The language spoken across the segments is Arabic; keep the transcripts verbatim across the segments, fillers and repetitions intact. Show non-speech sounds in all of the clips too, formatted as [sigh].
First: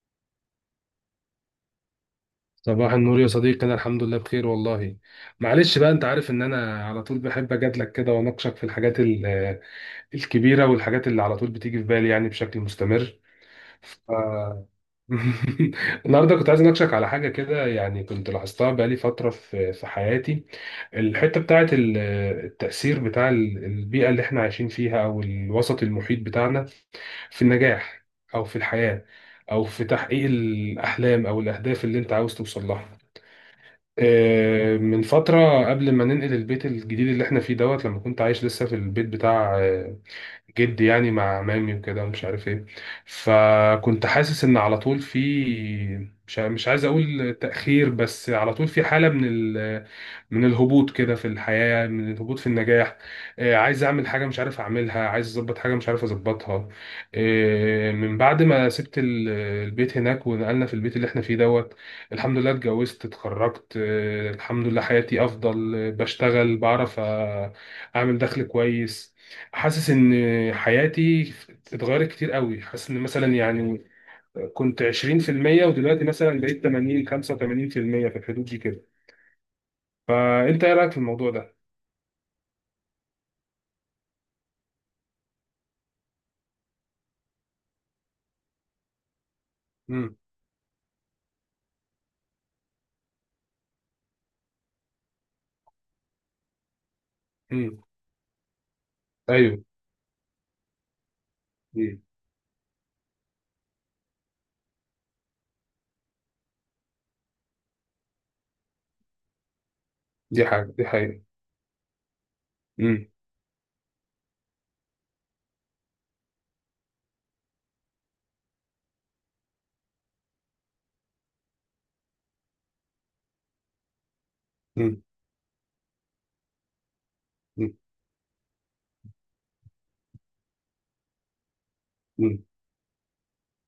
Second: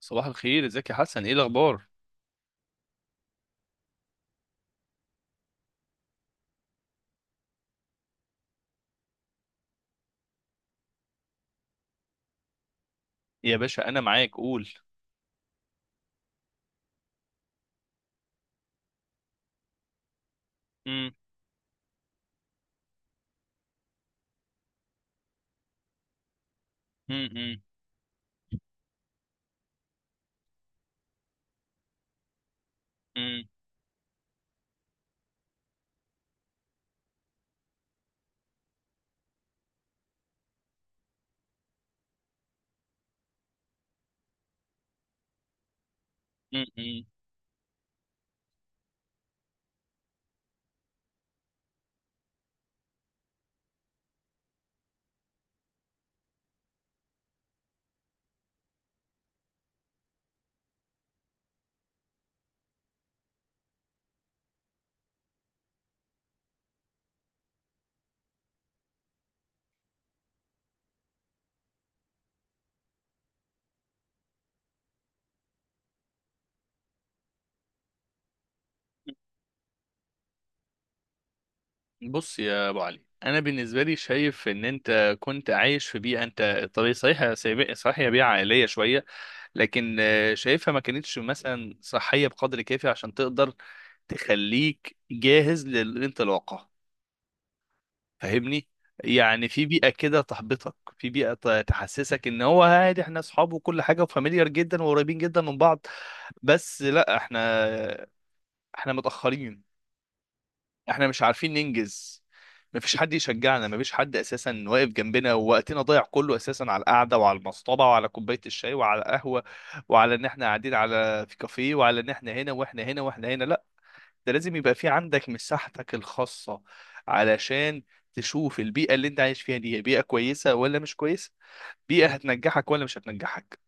صباح الخير، ازيك يا حسن؟ ايه الاخبار صباح النور يا صديقي، انا الحمد لله بخير والله. معلش بقى، انت عارف ان انا على طول بحب اجادلك كده واناقشك في الحاجات ال- آه، الكبيره والحاجات اللي على طول بتيجي في بالي، يعني بشكل مستمر. يا باشا؟ انا ف... معاك، قول. [laughs] النهارده كنت عايز اناقشك على حاجه كده، يعني كنت لاحظتها بقالي فتره في في حياتي. مم. الحته بتاعت ال- آه، التاثير بتاع ال- البيئه اللي احنا عايشين فيها او الوسط المحيط بتاعنا مم. في مم. النجاح، او في الحياه، او في تحقيق الاحلام او الاهداف اللي انت عاوز توصل لها. مم. آه، من فترة قبل ما ننقل البيت الجديد اللي احنا فيه دوت، لما كنت عايش لسه في البيت بتاع آه، جدي، يعني مع مامي وكده ومش عارف ايه. فكنت حاسس ان على طول في، مش ع- مم. مش عايز مم. اقول تأخير، بس على طول في حالة من ال... من الهبوط كده في الحياة، من الهبوط في النجاح. آه، عايز اعمل حاجة مش عارف اعملها، عايز اظبط حاجة مش عارف اظبطها. آه، من بعد ما سبت ال- البيت هناك ونقلنا في البيت اللي احنا فيه دوت، الحمد لله اتجوزت، اتخرجت، آه، الحمد لله حياتي افضل، آه، بشتغل، بعرف آه، اعمل دخل كويس. حاسس ان حياتي اتغيرت كتير قوي. حاسس ان مثلا يعني كنت عشرين في المية، ودلوقتي مثلا بقيت تمانين خمسة وثمانين في المية في المية، في الحدود دي كده. فانت ايه رايك في الموضوع ده؟ بص يا ابو علي، انا بالنسبه لي شايف ان انت كنت عايش في بيئه، انت طبيعي صحيح، سيب- صحيح هي بيئه عائليه شويه. لكن امم، آه، شايفها ما كانتش مثلا صحيه بقدر كافي عشان تقدر تخليك جاهز للانطلاقه. امم، فاهمني؟ يعني ايوه، في بيئة كده تحبطك، في بيئة ت- مم. تحسسك ان هو عادي، احنا اصحاب وكل حاجة وفاميليار جدا وقريبين جدا من بعض. بس لا، احنا احنا متأخرين، دي حاجه، دي احنا مش حقيقه. عارفين ننجز. مفيش امم، حد يشجعنا، مفيش حد اساسا واقف جنبنا، ووقتنا ضايع كله اساسا على القعده وعلى المصطبه وعلى كوبايه الشاي وعلى القهوه، وعلى ان احنا قاعدين على في كافيه، وعلى ان احنا هنا واحنا هنا واحنا هنا. لا، ده لازم يبقى في امم، عندك مساحتك الخاصة، علشان تشوف البيئة اللي انت عايش فيها دي، هي بيئة كويسة ولا مش كويسة، بيئة امم، هتنجحك ولا مش هتنجحك.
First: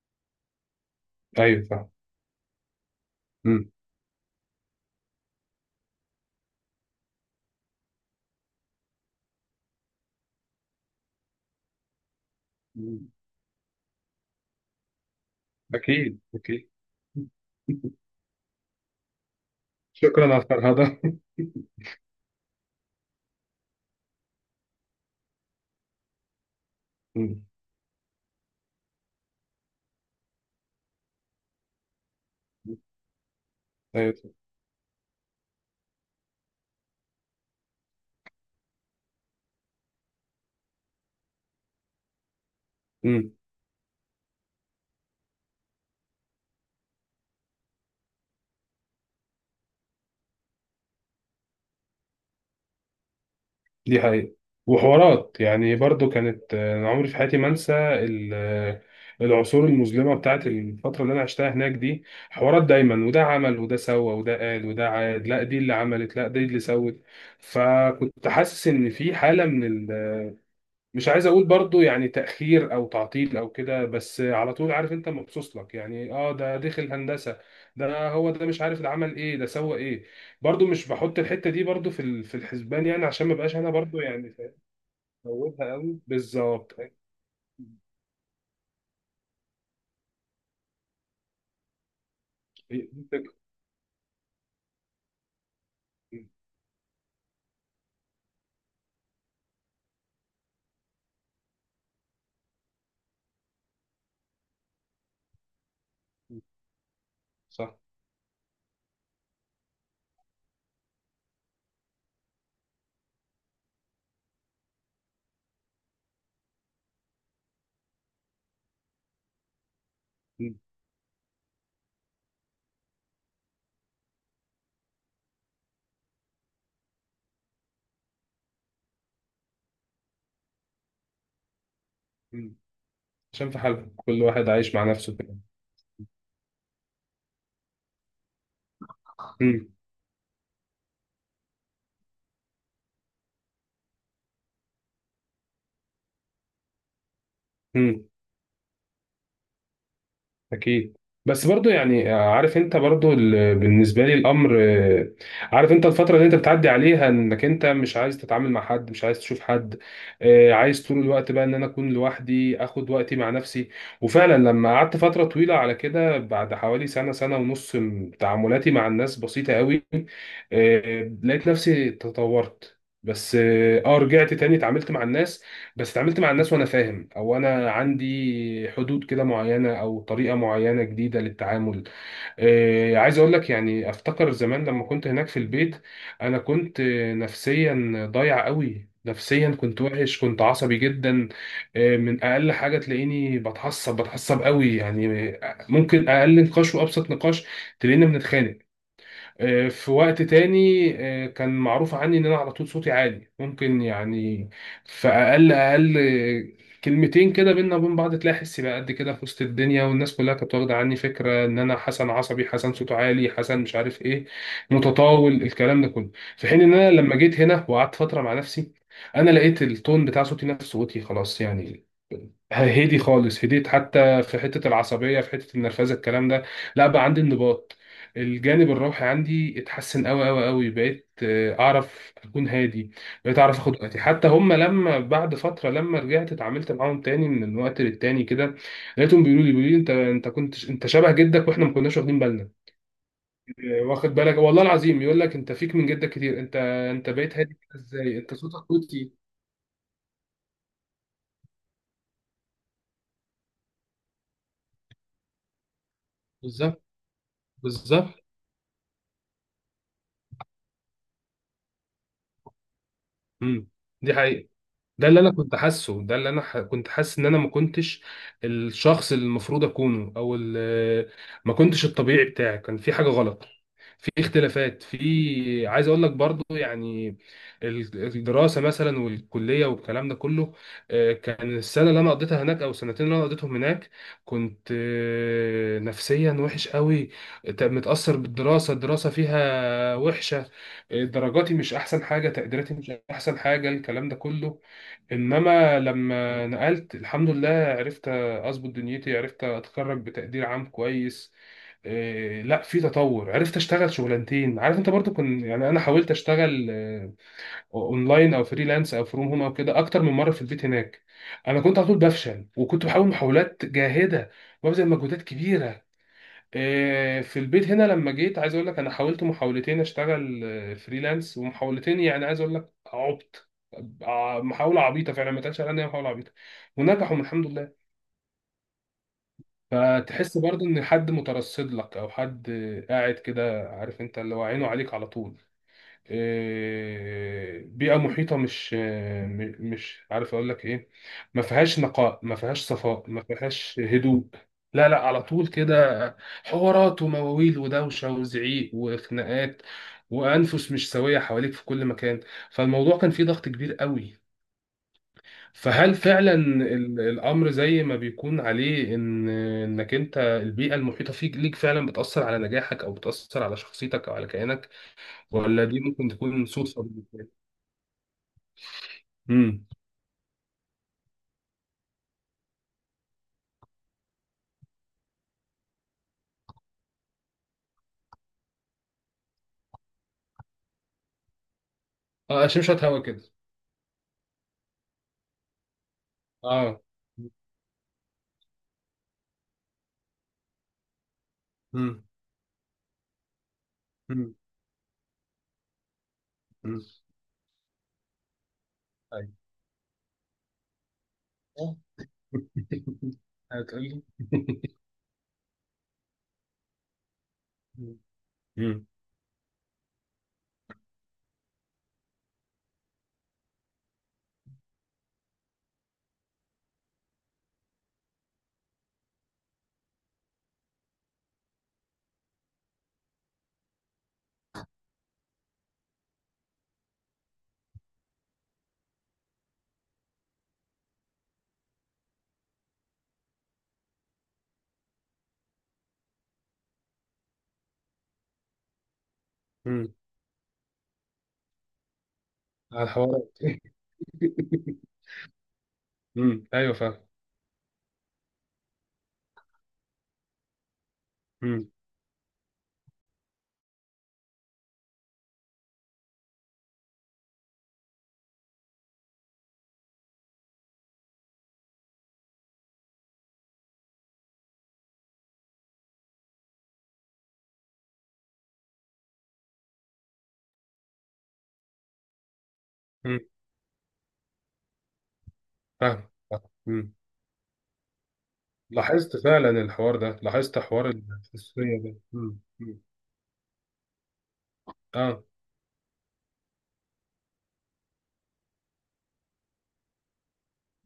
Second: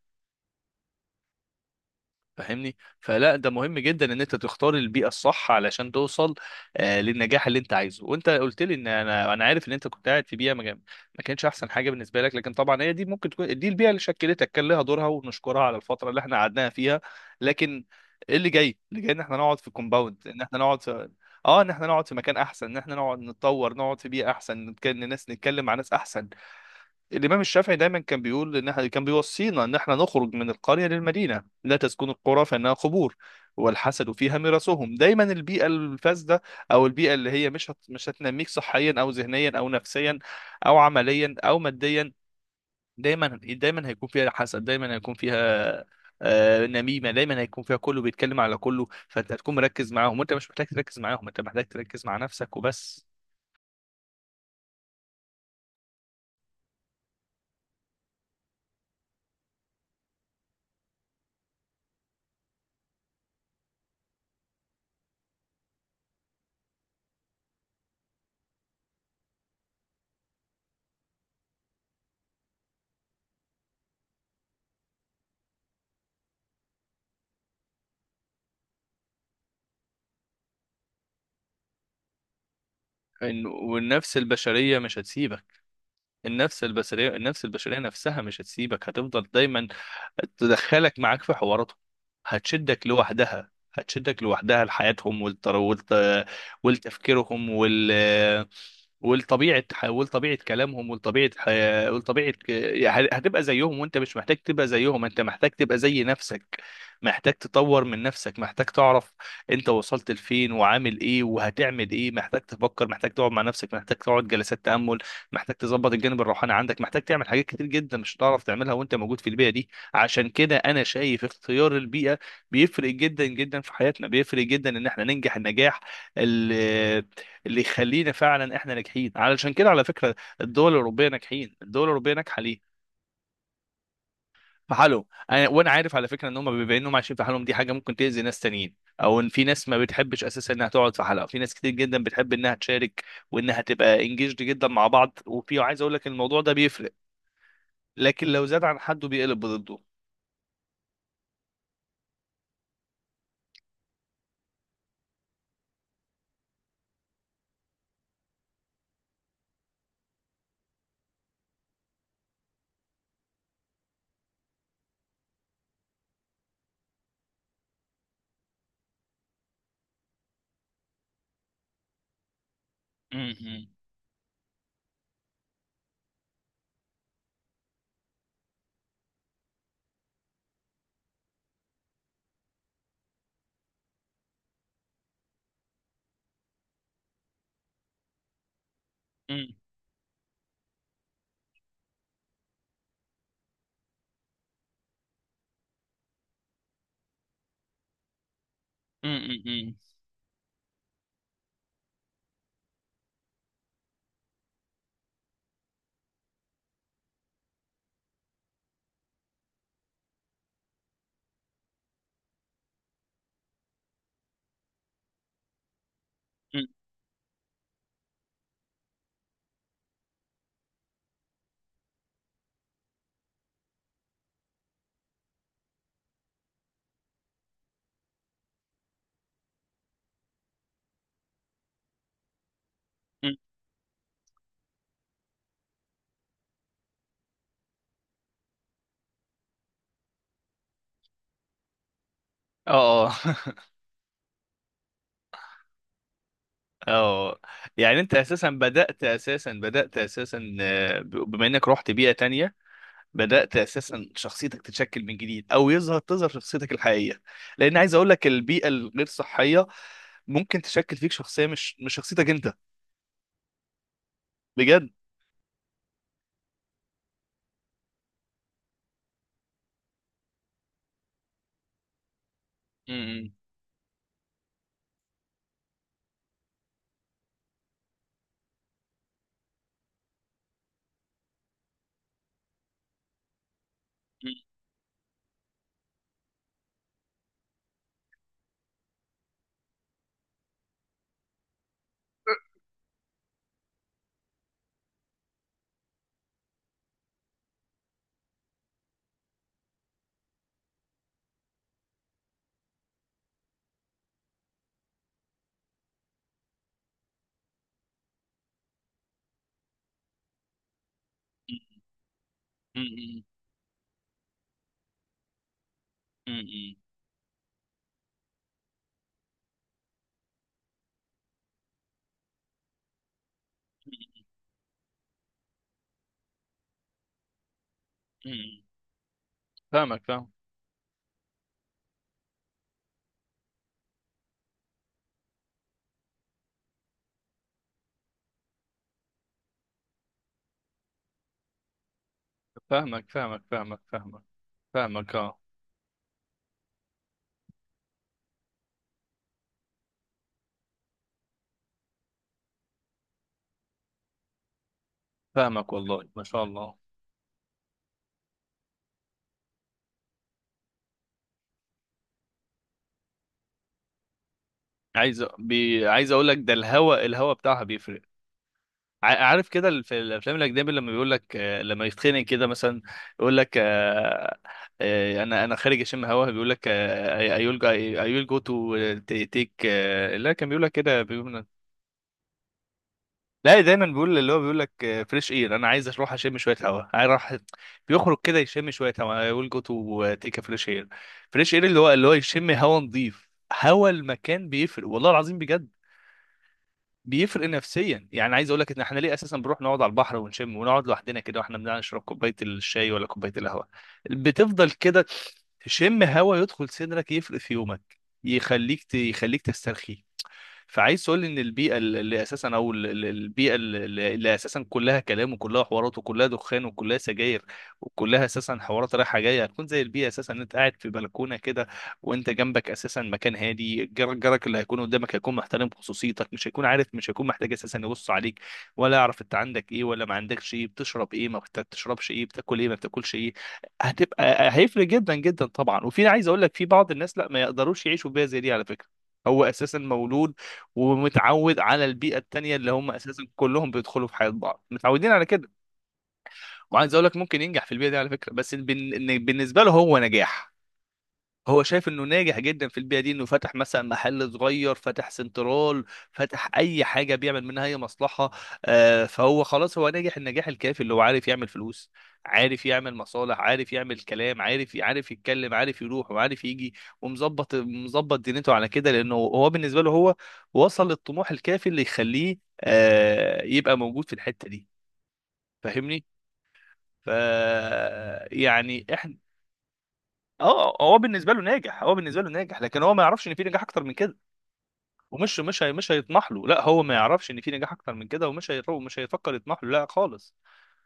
ايوه فاهم. فاهمني؟ فلا، ده امم، مهم جدا ان انت تختار البيئه الصح علشان توصل آه، للنجاح اللي انت عايزه. وانت قلت لي ان انا انا عارف ان انت كنت قاعد في بيئه ما كان- ما كانتش احسن حاجه بالنسبه لك، لكن طبعا هي دي، مم. ممكن تكون دي البيئه اللي شكلتك، كان لها دورها ونشكرها على الفتره اكيد اللي احنا قعدناها اكيد. فيها. لكن [laughs] ايه اللي جاي؟ اللي جاي ان احنا نقعد في شكرا كومباوند، على ان احنا نقعد الفرهده. في، اه ان احنا نقعد في مكان احسن، ان احنا نقعد نتطور، نقعد في بيئه احسن، نتكلم ناس، نتكلم مع ناس احسن. [laughs] الإمام امم، الشافعي دايما كان بيقول إن إحنا، كان بيوصينا إن إحنا نخرج من القرية للمدينة: لا تسكن القرى فإنها قبور، والحسد ايوه، فيها مرسهم. دايما البيئة الفاسدة، أو البيئة اللي هي مش هت... مش هتنميك صحيا أو ذهنيا أو نفسيا أو عمليا أو ماديا، دايما دايما هيكون فيها حسد، دايما هيكون فيها آه، نميمة، دايما هيكون فيها كله بيتكلم على كله، فأنت هتكون مركز معاهم، وأنت مش محتاج تركز معاهم، أنت محتاج تركز مع نفسك وبس. دي حقيقة. وحوارات يعني برضو كانت، آه، أنا عمري في حياتي ما أنسى ال- آه، العصور المظلمة بتاعت الفترة اللي أنا عشتها هناك دي. حوارات دايما، وده عمل، وده سوى، وده قال، وده عاد، لا دي اللي عملت، لا دي اللي سوت. فكنت حاسس إن في حالة من ال... مش عايز أقول برضو يعني تأخير أو تعطيل أو كده، بس على طول عارف أنت، مبسوط لك يعني، أه ده دخل هندسة، ده هو ده مش عارف، ده عمل ايه، ده سوى ايه. برضو مش بحط الحته دي برضو في ال- في الحسبان، يعني عشان ما إن- بقاش انا برضو والنفس يعني. البشرية مش هتسيبك، هوبها قوي، النفس بالظبط هي. البشريه النفس البشريه نفسها مش هتسيبك، هتفضل دايما تدخلك معاك في حواراتهم، هتشدك دي الفكرة. لوحدها هتشدك لوحدها لحياتهم والتر... والت... مم. والتفكيرهم وال... ولطبيعه ح- ولطبيعه كلامهم ولطبيعه حياة ولطبيعه ك- يعني هتبقى زيهم، وانت مش محتاج تبقى زيهم، انت محتاج تبقى زي مم. نفسك، محتاج صح. تطور من نفسك، محتاج تعرف انت وصلت لفين وعامل ايه وهتعمل ايه، محتاج تفكر، محتاج تقعد مع نفسك، محتاج تقعد جلسات تامل، محتاج تظبط الجانب الروحاني عندك، محتاج تعمل حاجات كتير جدا مش هتعرف تعملها وانت موجود في البيئه دي. عشان مم. كده انا شايف اختيار البيئه بيفرق جدا جدا في حياتنا، بيفرق جدا ان احنا ننجح النجاح اللي يخلينا فعلا احنا ناجحين. علشان كده على فكره، الدول الاوروبيه ناجحين، الدول الاوروبيه ناجحه مم. ليه؟ عشان في حالهم، كل واحد في عايش مع حالهم. نفسه كده. أنا وانا عارف على فكره ان هم بيبقى انهم عايشين في حالهم، دي حاجه ممكن تاذي ناس تانيين، او ان في ناس مم. ما بتحبش اساسا انها تقعد في حلقه، في ناس كتير جدا بتحب انها تشارك وانها تبقى انجيجد جدا مع بعض، وفي، عايز اقول لك، الموضوع ده بيفرق، مم. لكن لو زاد عن حده بيقلب ضده. اكيد. بس برضو يعني آه، عارف انت، برضو ال- بالنسبه لي الامر، آه، عارف انت الفتره اللي انت بتعدي عليها، انك انت مش عايز تتعامل مع حد، مش عايز تشوف حد. آه، عايز طول الوقت بقى ان انا اكون لوحدي، اخد وقتي مع نفسي. وفعلا لما قعدت فتره طويله على كده، بعد حوالي سنه سنه ونص، م- تعاملاتي مع الناس بسيطه قوي. آه، لقيت نفسي تطورت. بس مم. اه، آه، رجعت تاني اتعاملت مع الناس. بس اتعاملت مع الناس وانا فاهم، او انا عندي حدود كده معينه او طريقه معينه جديده للتعامل. آه، عايز اقول لك يعني، افتكر زمان لما كنت هناك في البيت، انا كنت آه، نفسيا ضايع قوي. نفسيا مم. كنت وحش، كنت عصبي جدا. آه، من اقل حاجه تلاقيني بتعصب بتعصب قوي يعني. آه، ممكن اقل نقاش وابسط نقاش تلاقينا بنتخانق. مم. آه، مم. في وقت تاني، آه، كان معروف عني ان انا على طول صوتي عالي، ممكن يعني في اقل اقل آه، كلمتين كده بينا وبين بعض تلاقي حسي بقى قد كده في وسط الدنيا، والناس كلها كانت واخده عني فكره ان انا حسن عصبي، حسن صوته عالي، حسن مش عارف ايه، متطاول، الكلام ده كله. في حين مم. ان انا لما جيت هنا وقعدت فتره مع نفسي، انا لقيت التون بتاع صوتي، نفس صوتي خلاص يعني هدي خالص. هديت حتى في حتة العصبية، في حتة النرفزة، الكلام ده لا، بقى عندي انضباط. الجانب الروحي عندي اتحسن قوي قوي قوي. بقيت آه، اعرف اكون هادي. مم. بقيت اعرف اخد وقتي. حتى هم لما بعد فترة لما رجعت اتعاملت معاهم تاني من وقت للتاني كده، لقيتهم بيقولوا لي بيقولوا لي انت، انت كنت انت شبه جدك، واحنا ما كناش واخدين بالنا. اه. [laughs] آه، واخد بالك، والله العظيم يقول لك انت فيك من جدك كتير انت، انت بقيت اه. هادي كده يعني انت ازاي، انت اساسا صوتك بدأت صوتي. اساسا بدأت اساسا آه، بما انك رحت بيئة تانية، بدأت أساسا شخصيتك تتشكل من جديد، أو يظهر تظهر شخصيتك بالظبط. الحقيقية. لأن عايز أقول بالظبط. لك، البيئة الغير صحية ممكن تشكل فيك شخصية، مش مش شخصيتك أنت، امم، دي حقيقة. بجد. ده اللي انا كنت حاسه. ده اللي انا ح... كنت حاسس ان انا ما كنتش الشخص اللي المفروض اكونه، او ال... ما كنتش الطبيعي بتاعي، كان في حاجه مم. غلط. في اختلافات في، عايز اقول لك برضو يعني، ال- الدراسه مثلا والكليه والكلام ده كله، آه، كان السنه اللي انا قضيتها هناك او السنتين اللي انا قضيتهم هناك مم. كنت آه، نفسيا وحش قوي، ت- متاثر بالدراسه، الدراسه فيها وحشه. آه، درجاتي مش احسن حاجه، تقديراتي مش احسن حاجه، الكلام ده كله. انما لما نقلت الحمد لله عرفت اظبط دنيتي، عرفت اتخرج بتقدير عام كويس، إيه لا في تطور. عرفت اشتغل شغلانتين. عارف انت، برضو كنت يعني انا حاولت اشتغل آه، اونلاين او فريلانس او فروم هوم او كده اكتر من مره في البيت هناك، انا كنت على طول بفشل، وكنت بحاول مم. محاولات جاهده وببذل مجهودات كبيره. مم. آه، في البيت هنا لما جيت، عايز اقول لك، انا حاولت محاولتين اشتغل آه، فريلانس، ومحاولتين يعني، عايز اقول لك عبط، ع- محاوله عبيطه فعلا، ما تقالش عليها إن هي محاوله عبيطه، ونجحوا الحمد لله. مم. فاهمك، فاهم. فتحس برضو ان حد مترصد لك، او حد آه، قاعد كده عارف انت، اللي هو عينه عليك على طول. آه، بيئة محيطة مش آه، م- مش عارف أقول لك إيه، ما فيهاش نقاء، ما فيهاش صفاء، فاهمك، ما فاهمك، فيهاش فاهمك، فاهمك، هدوء، لا لا، فاهمك، على اه. طول كده حوارات ومواويل ودوشة وزعيق وخناقات، وأنفس مش سوية حواليك في كل مكان. فالموضوع كان فيه ضغط كبير قوي. فاهمك، فهل والله ما فعلا شاء الله. ال- الأمر زي ما بيكون عليه، إن إنك أنت البيئة المحيطة فيك ليك فعلا بتأثر على نجاحك، أو بتأثر على شخصيتك أو على كيانك، عايز ولا دي بي... ممكن عايز اقول لك تكون ده، صدفة؟ الهوا الهوا بتاعها بيفرق. ع- عارف امم، كده، ال- في الافلام الاجنبي، لما بيقول لك آه، لما يتخنق كده مثلا، يقول لك آه، آه، انا انا خارج اشم هوا، بيقول لك اي ويل اي ويل جو تو تيك. لا، كان بيقول لك كده، بيقول، اه شمشت هوا كده. لا، دايما بيقول، اللي هو بيقول لك فريش اير، انا عايز اروح اشم شويه اه. هوا، عايز اروح. بيخرج كده يشم شويه هوا، اي ويل جو تو تيك فريش اير. فريش اير، اللي هو مم. اللي هو يشم هوا نظيف. هوا مم. المكان بيفرق، والله العظيم بجد. مم. بيفرق نفسيا، يعني عايز اقول لك، ان احنا ليه اساسا بنروح نقعد على البحر ونشم ونقعد لوحدنا كده، واحنا ايوه. بنقعد نشرب كوبايه الشاي ولا كوبايه [laughs] القهوه؟ هتقول لي. [laughs] بتفضل كده، تشم هوا يدخل صدرك، يفرق في يومك، مم. يخليك مم. ت... يخليك تسترخي. فعايز تقول لي ان البيئه اللي اساسا او ال- ال- البيئه اللي اللي اساسا كلها كلام وكلها حوارات وكلها دخان وكلها سجاير، وكلها اساسا حوارات رايحه جايه، هتكون زي البيئه اساسا ان انت قاعد في بلكونه كده، وانت جنبك اساسا مكان هادي، جار- جارك اللي هيكون قدامك هيكون محترم خصوصيتك، مش هيكون عارف، مش هيكون محتاج اساسا يبص عليك، ولا يعرف انت عندك ايه ولا ما عندكش ايه، بتشرب ايه ما بت- بتشربش ايه، بتاكل ايه ما بتاكلش ايه. هتبقى هيفرق جدا جدا طبعا. وفي، عايز اقول لك، في بعض الناس لا، ما يقدروش يعيشوا بيئه زي دي على فكره، هو اساسا مم. مولود ومتعود على البيئه التانيه، اللي على هم اساسا الحوارات. كلهم بيدخلوا في حياه بعض، متعودين على كده. مم. [laughs] ايوه وعايز فاهم. اقول لك، ممكن ينجح في البيئه دي على فكره، بس بن- إن بالنسبه له هو نجاح، هو مم. شايف انه ناجح جدا في البيئه دي، انه فتح مثلا محل صغير، فتح سنترال، فتح اي حاجه بيعمل منها اي مصلحه. آه، فهو خلاص، هو ناجح النجاح الكافي، اللي هو عارف يعمل فلوس، عارف يعمل مصالح، عارف يعمل كلام، عارف عارف يتكلم، عارف يروح وعارف يجي، ومظبط مظبط دنيته على كده، لانه هو بالنسبه له هو وصل للطموح الكافي اللي يخليه مم. آه، يبقى موجود في الحته دي. فاهمني؟ فاهم فاهم. مم. ف يعني احنا، لاحظت فعلا الحوار ده، لاحظت اه، حوار هو بالنسبه له الحساسية ناجح، هو ده. بالنسبه له مم. ناجح، مم. لكن هو ما يعرفش ان في نجاح اكتر من كده. اه. ومش مش هي مش هيطمح له، لا، هو ما يعرفش ان في نجاح اكتر من كده، ومش هيرو مش هيفكر يطمح له، لا خالص.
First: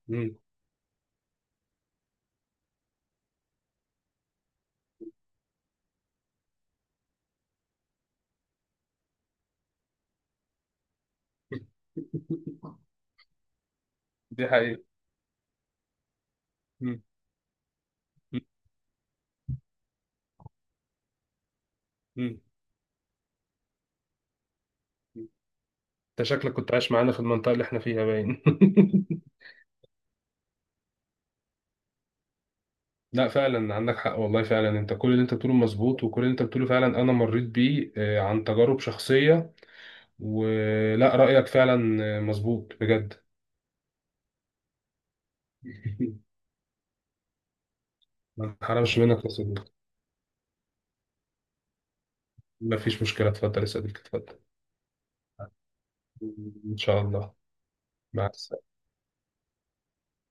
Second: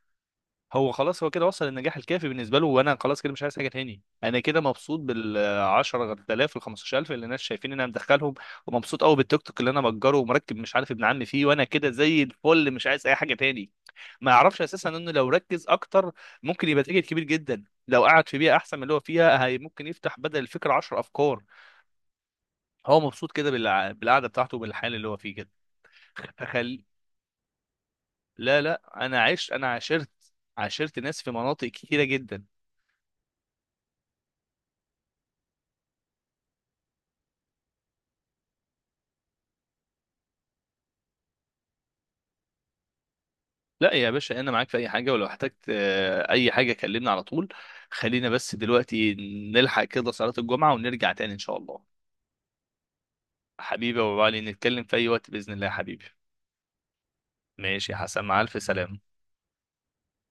مم. هو خلاص هو كده وصل للنجاح الكافي بالنسبه له، وانا خلاص كده مش عايز حاجه تاني، انا كده مبسوط بال عشر آلاف وال خمسة عشر ألف اللي الناس شايفين ان انا مدخلهم، ومبسوط قوي بالتيك توك اللي انا مأجره ومركب، مش عارف، ابن عمي فيه، وانا كده زي الفل [laughs] مش عايز اي حاجه تاني. ما دي يعرفش حقيقة. اساسا انه لو ركز اكتر، ممكن يبقى تاجر مم. كبير جدا، لو قعد في مم. بيئه احسن من اللي هو فيها، هي ممكن يفتح بدل الفكره 10 افكار. مم. هو مبسوط كده بالع- بالقعده بتاعته وبالحال اللي هو فيه كده. انت شكلك كنت فخل عايش معانا في المنطقة اللي احنا فيها باين. لا، لا، انا [laughs] عشت انا عاشرت عاشرت ناس في مناطق كتيره جدا. لا فعلا عندك حق والله، فعلا انت كل اللي انت بتقوله مظبوط، وكل اللي انت بتقوله فعلا انا مريت بيه، آه، عن تجارب شخصية. ولا رأيك فعلا آه، مظبوط بجد. لا يا باشا، انا معاك في اي حاجه، ولو احتجت آه، [laughs] اي حاجه كلمني على طول. خلينا بس ما تحرمش دلوقتي منك يا صديقي. نلحق كده صلاه الجمعه ونرجع تاني ان شاء الله. ما فيش مشكلة، اتفضل يا حبيبي صديقي يا ابو اتفضل. علي، نتكلم في اي وقت باذن الله يا حبيبي. [laughs] ان شاء الله. ماشي يا حسن، مع مع الف السلامة. سلامه.